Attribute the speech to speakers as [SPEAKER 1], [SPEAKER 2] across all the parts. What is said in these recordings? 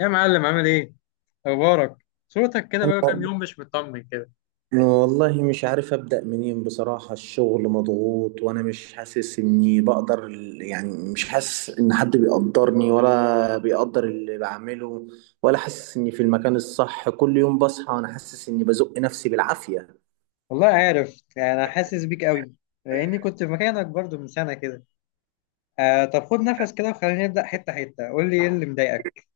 [SPEAKER 1] يا معلم عامل ايه؟ اخبارك؟ صوتك كده
[SPEAKER 2] أنا،
[SPEAKER 1] بقى كام يوم مش مطمن كده.
[SPEAKER 2] والله مش عارف أبدأ منين بصراحة. الشغل مضغوط وأنا مش حاسس إني بقدر، يعني مش حاسس إن حد بيقدرني ولا بيقدر اللي بعمله، ولا حاسس إني في المكان الصح. كل يوم بصحى وأنا حاسس إني بزق نفسي بالعافية.
[SPEAKER 1] والله عارف انا حاسس بيك قوي لاني كنت في مكانك برضو من سنه كده. آه طب خد نفس كده وخلينا نبدا حته حته قول لي ايه اللي مضايقك.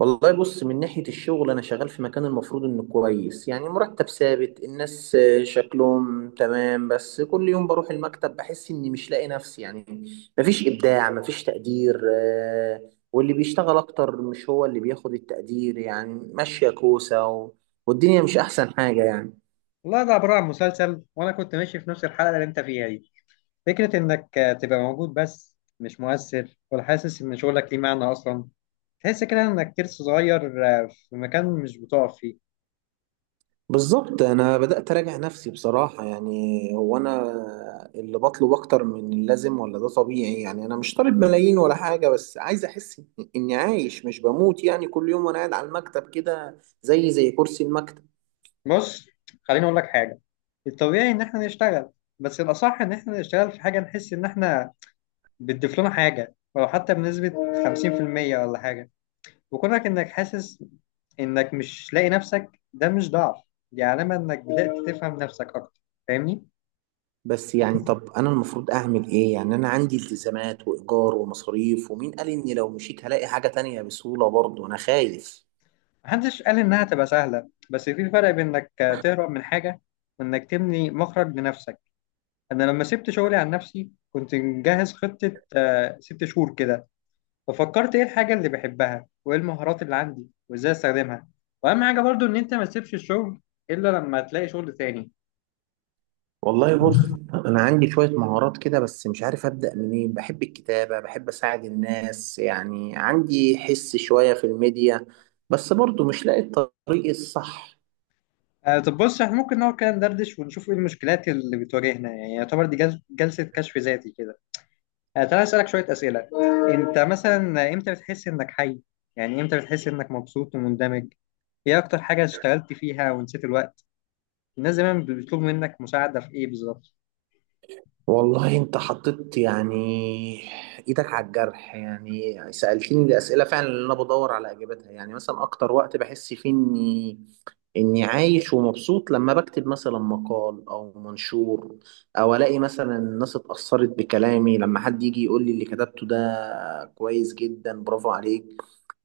[SPEAKER 2] والله بص، من ناحية الشغل أنا شغال في مكان المفروض إنه كويس، يعني مرتب ثابت، الناس شكلهم تمام، بس كل يوم بروح المكتب بحس إني مش لاقي نفسي يعني. مفيش إبداع مفيش تقدير واللي بيشتغل أكتر مش هو اللي بياخد التقدير، يعني ماشية كوسة والدنيا مش أحسن حاجة يعني.
[SPEAKER 1] والله ده عباره عن مسلسل وانا كنت ماشي في نفس الحلقه اللي انت فيها دي. فكره انك تبقى موجود بس مش مؤثر ولا حاسس ان شغلك ليه معنى اصلا. تحس كده انك ترس صغير في مكان مش بتقف فيه.
[SPEAKER 2] بالظبط، انا بدات اراجع نفسي بصراحه، يعني هو انا اللي بطلب اكتر من اللازم، ولا ده طبيعي؟ يعني انا مش طالب ملايين ولا حاجه، بس عايز احس اني عايش مش بموت. يعني كل يوم وانا قاعد على المكتب كده زي كرسي المكتب.
[SPEAKER 1] بص خليني اقول لك حاجه. الطبيعي ان احنا نشتغل، بس الاصح ان احنا نشتغل في حاجه نحس ان احنا بتضيف لنا حاجه ولو حتى بنسبه 50% ولا حاجه. وكونك انك حاسس انك مش لاقي نفسك ده مش ضعف. دي علامه انك بدات تفهم نفسك اكتر، فاهمني؟
[SPEAKER 2] بس يعني طب انا المفروض اعمل ايه يعني؟ انا عندي التزامات وايجار ومصاريف، ومين قال اني لو مشيت هلاقي حاجه تانية بسهوله؟ برضه انا خايف.
[SPEAKER 1] محدش قال انها تبقى سهله، بس في فرق بين انك تهرب من حاجه وانك تبني مخرج لنفسك. انا لما سبت شغلي عن نفسي كنت مجهز خطه 6 شهور كده. ففكرت ايه الحاجة اللي بحبها وايه المهارات اللي عندي وازاي استخدمها. واهم حاجة برضو ان انت ما تسيبش الشغل الا لما تلاقي شغل تاني.
[SPEAKER 2] والله بص، انا عندي شويه مهارات كده، بس مش عارف ابدا منين. بحب الكتابه، بحب اساعد الناس، يعني عندي حس شويه في الميديا، بس برضو مش لاقي الطريق الصح.
[SPEAKER 1] آه طب بص احنا ممكن نقعد كده ندردش ونشوف ايه المشكلات اللي بتواجهنا، يعني يعتبر دي جلسة كشف ذاتي كده. آه تعالى اسألك شوية أسئلة. انت مثلا امتى بتحس انك حي؟ يعني امتى بتحس انك مبسوط ومندمج؟ ايه اكتر حاجة اشتغلت فيها ونسيت الوقت؟ الناس دايما بيطلبوا منك مساعدة في ايه بالظبط؟
[SPEAKER 2] والله انت حطيت يعني ايدك على الجرح، يعني سألتني الاسئله فعلا اللي انا بدور على اجابتها. يعني مثلا اكتر وقت بحس فيه إني عايش ومبسوط، لما بكتب مثلا مقال أو منشور، أو ألاقي مثلا الناس اتأثرت بكلامي، لما حد يجي يقول لي اللي كتبته ده كويس جدا، برافو عليك.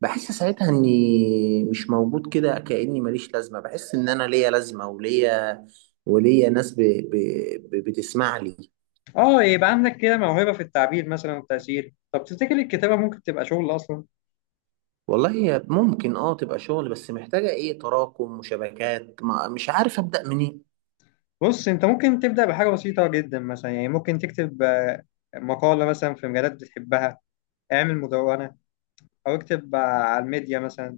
[SPEAKER 2] بحس ساعتها إني مش موجود كده، كأني ماليش لازمة. بحس إن أنا ليا لازمة وليا ناس بتسمع لي.
[SPEAKER 1] اه يبقى عندك كده موهبة في التعبير مثلا والتأثير. طب تفتكر الكتابة ممكن تبقى شغل أصلا؟
[SPEAKER 2] والله هي ممكن تبقى شغل، بس محتاجة ايه، تراكم وشبكات، ما مش عارف أبدأ منين.
[SPEAKER 1] بص أنت ممكن تبدأ بحاجة بسيطة جدا مثلا، يعني ممكن تكتب مقالة مثلا في مجالات بتحبها. اعمل مدونة أو اكتب على الميديا مثلا،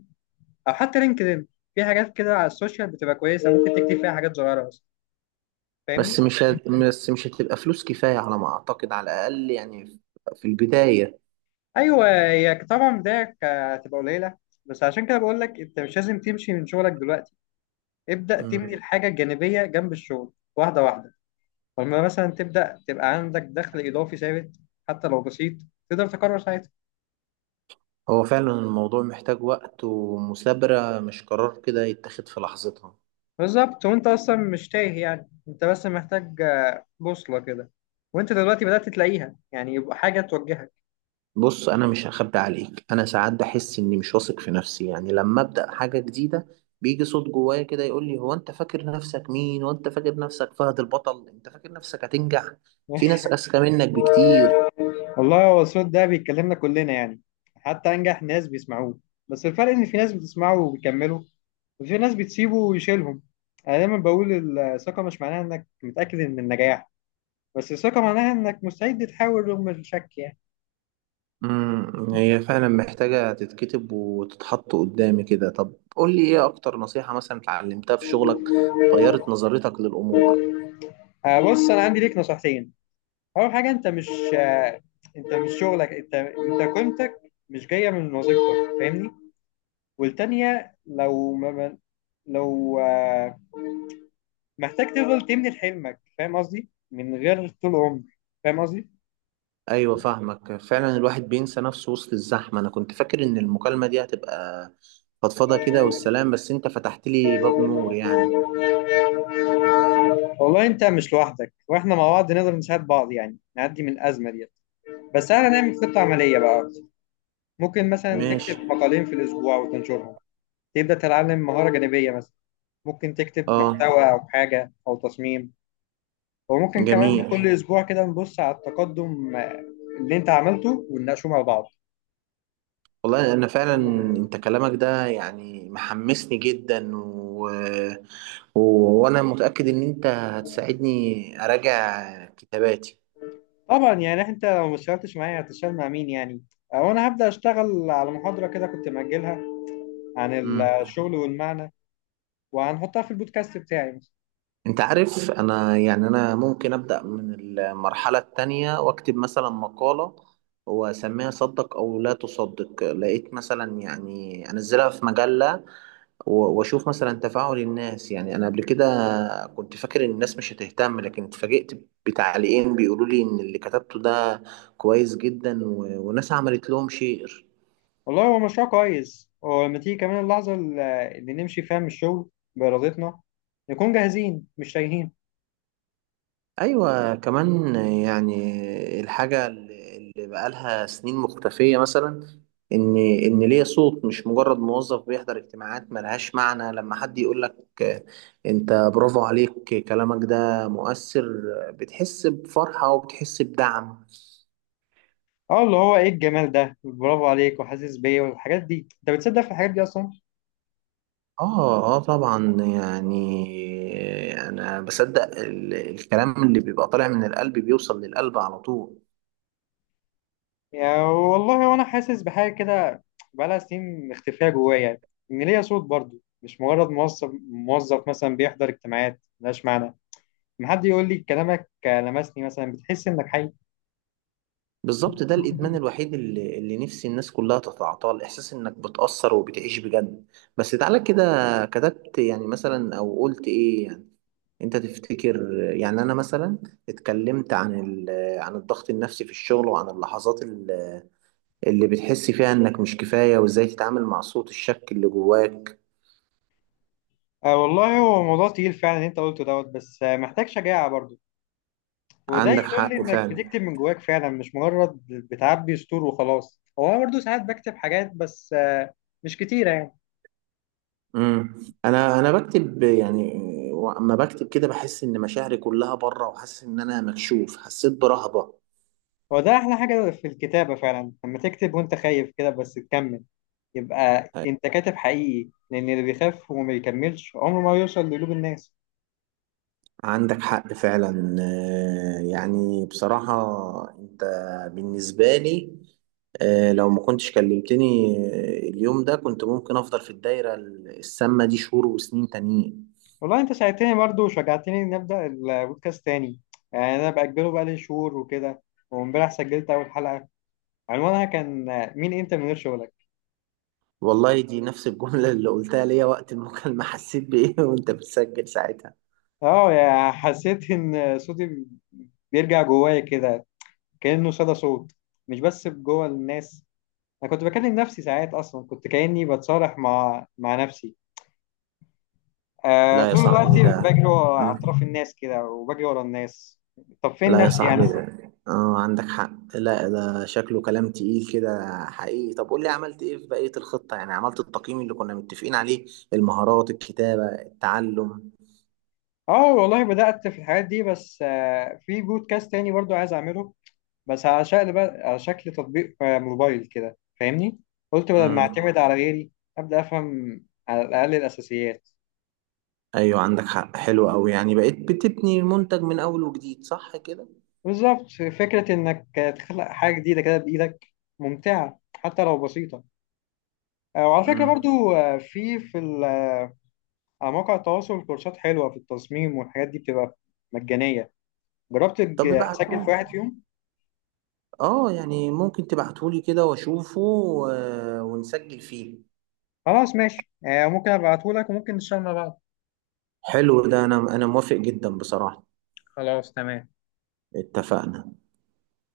[SPEAKER 1] أو حتى لينكدإن. في حاجات كده على السوشيال بتبقى كويسة ممكن تكتب فيها حاجات صغيرة بس، فاهمني؟
[SPEAKER 2] بس مش هتبقى فلوس كفاية على ما أعتقد، على الأقل يعني في البداية.
[SPEAKER 1] أيوه هي طبعا بداية هتبقى قليلة، بس عشان كده بقول لك أنت مش لازم تمشي من شغلك دلوقتي. ابدأ تبني
[SPEAKER 2] مم.
[SPEAKER 1] الحاجة الجانبية جنب الشغل واحدة واحدة. فلما مثلا تبدأ تبقى عندك دخل إضافي ثابت، حتى لو بسيط، تقدر تقرر ساعتها.
[SPEAKER 2] هو فعلا الموضوع محتاج وقت ومثابرة، مش قرار كده يتاخد في لحظتها.
[SPEAKER 1] بالظبط، وانت اصلا مش تايه، يعني انت بس محتاج بوصلة كده. وانت دلوقتي بدأت تلاقيها، يعني يبقى حاجة توجهك.
[SPEAKER 2] بص أنا مش هخبي عليك، أنا ساعات بحس إني مش واثق في نفسي، يعني لما أبدأ حاجة جديدة بيجي صوت جوايا كده يقول لي: هو أنت فاكر نفسك مين؟ وأنت فاكر نفسك فهد البطل؟ أنت فاكر نفسك هتنجح؟ في ناس أذكى منك بكتير.
[SPEAKER 1] والله هو الصوت ده بيتكلمنا كلنا يعني، حتى أنجح ناس بيسمعوه. بس الفرق إن في ناس بتسمعه وبيكملوا، وفي ناس بتسيبه ويشيلهم. أنا دايما بقول الثقة مش معناها إنك متأكد من النجاح، بس الثقة معناها إنك مستعد تحاول رغم الشك يعني.
[SPEAKER 2] هي فعلا محتاجة تتكتب وتتحط قدامي كده. طب قول لي ايه اكتر نصيحة مثلا اتعلمتها في شغلك، غيرت نظرتك للأمور؟
[SPEAKER 1] بص أنا عندي ليك نصيحتين. اول حاجه آه، انت مش شغلك، انت قيمتك مش جايه من وظيفتك، فاهمني؟ والتانيه لو ما ما- لو آه، محتاج تفضل تبني حلمك، فاهم قصدي؟ من غير طول عمر، فاهم قصدي؟
[SPEAKER 2] ايوه فاهمك فعلا، الواحد بينسى نفسه وسط الزحمة. انا كنت فاكر ان المكالمة دي هتبقى فضفضة كده والسلام، بس انت فتحت لي باب نور يعني.
[SPEAKER 1] والله انت مش لوحدك، واحنا مع بعض نقدر نساعد بعض يعني نعدي من الازمه ديت. بس احنا نعمل خطه عمليه بقى أكتر. ممكن مثلا
[SPEAKER 2] ماشي.
[SPEAKER 1] تكتب مقالين في الاسبوع وتنشرهم. تبدا تتعلم مهاره جانبيه مثلا. ممكن تكتب
[SPEAKER 2] اه.
[SPEAKER 1] محتوى او حاجه او تصميم. وممكن كمان كل
[SPEAKER 2] جميل.
[SPEAKER 1] اسبوع كده نبص على التقدم اللي انت عملته ونناقشه مع بعض.
[SPEAKER 2] والله انا فعلا، انت كلامك ده يعني محمسني جدا و... وانا متأكد ان انت هتساعدني اراجع كتاباتي.
[SPEAKER 1] طبعا يعني انت لو ما اشتغلتش معايا هتشتغل مع مين يعني؟ وانا هبدأ اشتغل على محاضرة كده كنت مأجلها عن
[SPEAKER 2] امم
[SPEAKER 1] الشغل والمعنى. وهنحطها في البودكاست بتاعي.
[SPEAKER 2] انت عارف، انا يعني انا ممكن ابدأ من المرحلة التانية واكتب مثلا مقالة، واسميها صدق او لا تصدق. لقيت مثلا يعني انزلها في مجلة، واشوف مثلا تفاعل الناس. يعني انا قبل كده كنت فاكر ان الناس مش هتهتم، لكن اتفاجئت بتعليقين بيقولوا لي ان اللي كتبته ده كويس جدا، وناس عملت لهم شير.
[SPEAKER 1] والله هو مشروع كويس، ولما تيجي كمان اللحظة اللي نمشي فيها من الشغل بإرادتنا نكون جاهزين مش تايهين.
[SPEAKER 2] ايوه كمان يعني الحاجه اللي بقالها سنين مختفيه مثلا، ان ليا صوت، مش مجرد موظف بيحضر اجتماعات ملهاش معنى. لما حد يقول لك انت برافو عليك، كلامك ده مؤثر، بتحس بفرحه وبتحس بدعم.
[SPEAKER 1] اه اللي هو ايه الجمال ده، برافو عليك وحاسس بيا والحاجات دي. انت بتصدق في الحاجات دي اصلا؟
[SPEAKER 2] اه، اه، طبعا، يعني انا بصدق الكلام اللي بيبقى طالع من القلب بيوصل للقلب على طول.
[SPEAKER 1] يعني والله وانا حاسس بحاجه كده بقالها سنين مختفيه جوايا يعني. ان ليا صوت برضو مش مجرد موظف مثلا بيحضر اجتماعات ملهاش معنى. لما حد يقول لي كلامك لمسني مثلا بتحس انك حي.
[SPEAKER 2] بالظبط، ده الادمان الوحيد اللي نفسي الناس كلها تتعاطاه، الاحساس انك بتأثر وبتعيش بجد. بس تعالى كده، كتبت يعني مثلا او قلت ايه يعني؟ انت تفتكر يعني انا مثلا اتكلمت عن عن الضغط النفسي في الشغل، وعن اللحظات اللي بتحس فيها انك مش كفاية، وازاي تتعامل مع صوت الشك اللي جواك؟
[SPEAKER 1] آه والله هو موضوع تقيل فعلا اللي انت قلته دوت، بس محتاج شجاعه برضو. وده
[SPEAKER 2] عندك
[SPEAKER 1] يدل
[SPEAKER 2] حق
[SPEAKER 1] انك
[SPEAKER 2] فعلا.
[SPEAKER 1] بتكتب من جواك فعلا مش مجرد بتعبي سطور وخلاص. هو انا برضو ساعات بكتب حاجات بس مش كتيره يعني.
[SPEAKER 2] امم انا بكتب يعني، اما بكتب كده بحس ان مشاعري كلها بره، وحاسس ان انا مكشوف، حسيت برهبة.
[SPEAKER 1] هو ده احلى حاجه في الكتابه فعلا لما تكتب وانت خايف كده بس تكمل، يبقى انت كاتب حقيقي، لان اللي بيخاف وما بيكملش عمره ما يوصل لقلوب الناس.
[SPEAKER 2] عندك حق فعلا يعني بصراحة، انت بالنسبة لي آه،، لو ما كنتش كلمتني اليوم ده كنت ممكن افضل في الدايرة السامة دي شهور وسنين تانيين.
[SPEAKER 1] والله انت ساعدتني برضه وشجعتني نبدا البودكاست تاني. يعني انا باجله بقالي شهور وكده، وامبارح سجلت اول حلقه عنوانها كان: مين انت من غير شغلك؟
[SPEAKER 2] والله دي نفس الجملة اللي قلتها ليا وقت المكالمة حسيت بإيه وانت بتسجل ساعتها؟
[SPEAKER 1] اه يا حسيت ان صوتي بيرجع جوايا كده كانه صدى صوت، مش بس جوه الناس. انا كنت بكلم نفسي ساعات اصلا، كنت كاني بتصالح مع نفسي
[SPEAKER 2] لا يا
[SPEAKER 1] طول الوقت.
[SPEAKER 2] صاحبي ده.
[SPEAKER 1] بجري ورا
[SPEAKER 2] مم.
[SPEAKER 1] اطراف الناس كده وبجري ورا الناس، طب فين
[SPEAKER 2] لا يا
[SPEAKER 1] نفسي
[SPEAKER 2] صاحبي
[SPEAKER 1] انا؟
[SPEAKER 2] ده. اه، عندك حق. لا ده شكله كلام تقيل كده حقيقي. طب قول لي عملت ايه في بقية الخطة؟ يعني عملت التقييم اللي كنا متفقين عليه، المهارات، الكتابة، التعلم؟
[SPEAKER 1] اه والله بدأت في الحاجات دي، بس في بودكاست تاني برضو عايز اعمله. بس على شكل تطبيق موبايل كده فاهمني. قلت بدل ما
[SPEAKER 2] امم.
[SPEAKER 1] اعتمد على غيري، ابدأ افهم على الاقل الاساسيات.
[SPEAKER 2] ايوه عندك حق، حلو قوي، يعني بقيت بتبني منتج من اول وجديد صح كده.
[SPEAKER 1] بالظبط. فكرة انك تخلق حاجة جديدة كده بايدك ممتعة حتى لو بسيطة. آه وعلى فكرة
[SPEAKER 2] امم
[SPEAKER 1] برضو على مواقع التواصل كورسات حلوة في التصميم والحاجات دي بتبقى مجانية. جربت
[SPEAKER 2] طب
[SPEAKER 1] تسجل في واحد
[SPEAKER 2] ابعتهولي.
[SPEAKER 1] فيهم؟
[SPEAKER 2] اه، يعني ممكن تبعتهولي كده واشوفه ونسجل فيه.
[SPEAKER 1] خلاص ماشي، ممكن ابعتهولك وممكن نشتغل مع بعض.
[SPEAKER 2] حلو ده، انا موافق جدا بصراحة.
[SPEAKER 1] خلاص تمام.
[SPEAKER 2] اتفقنا.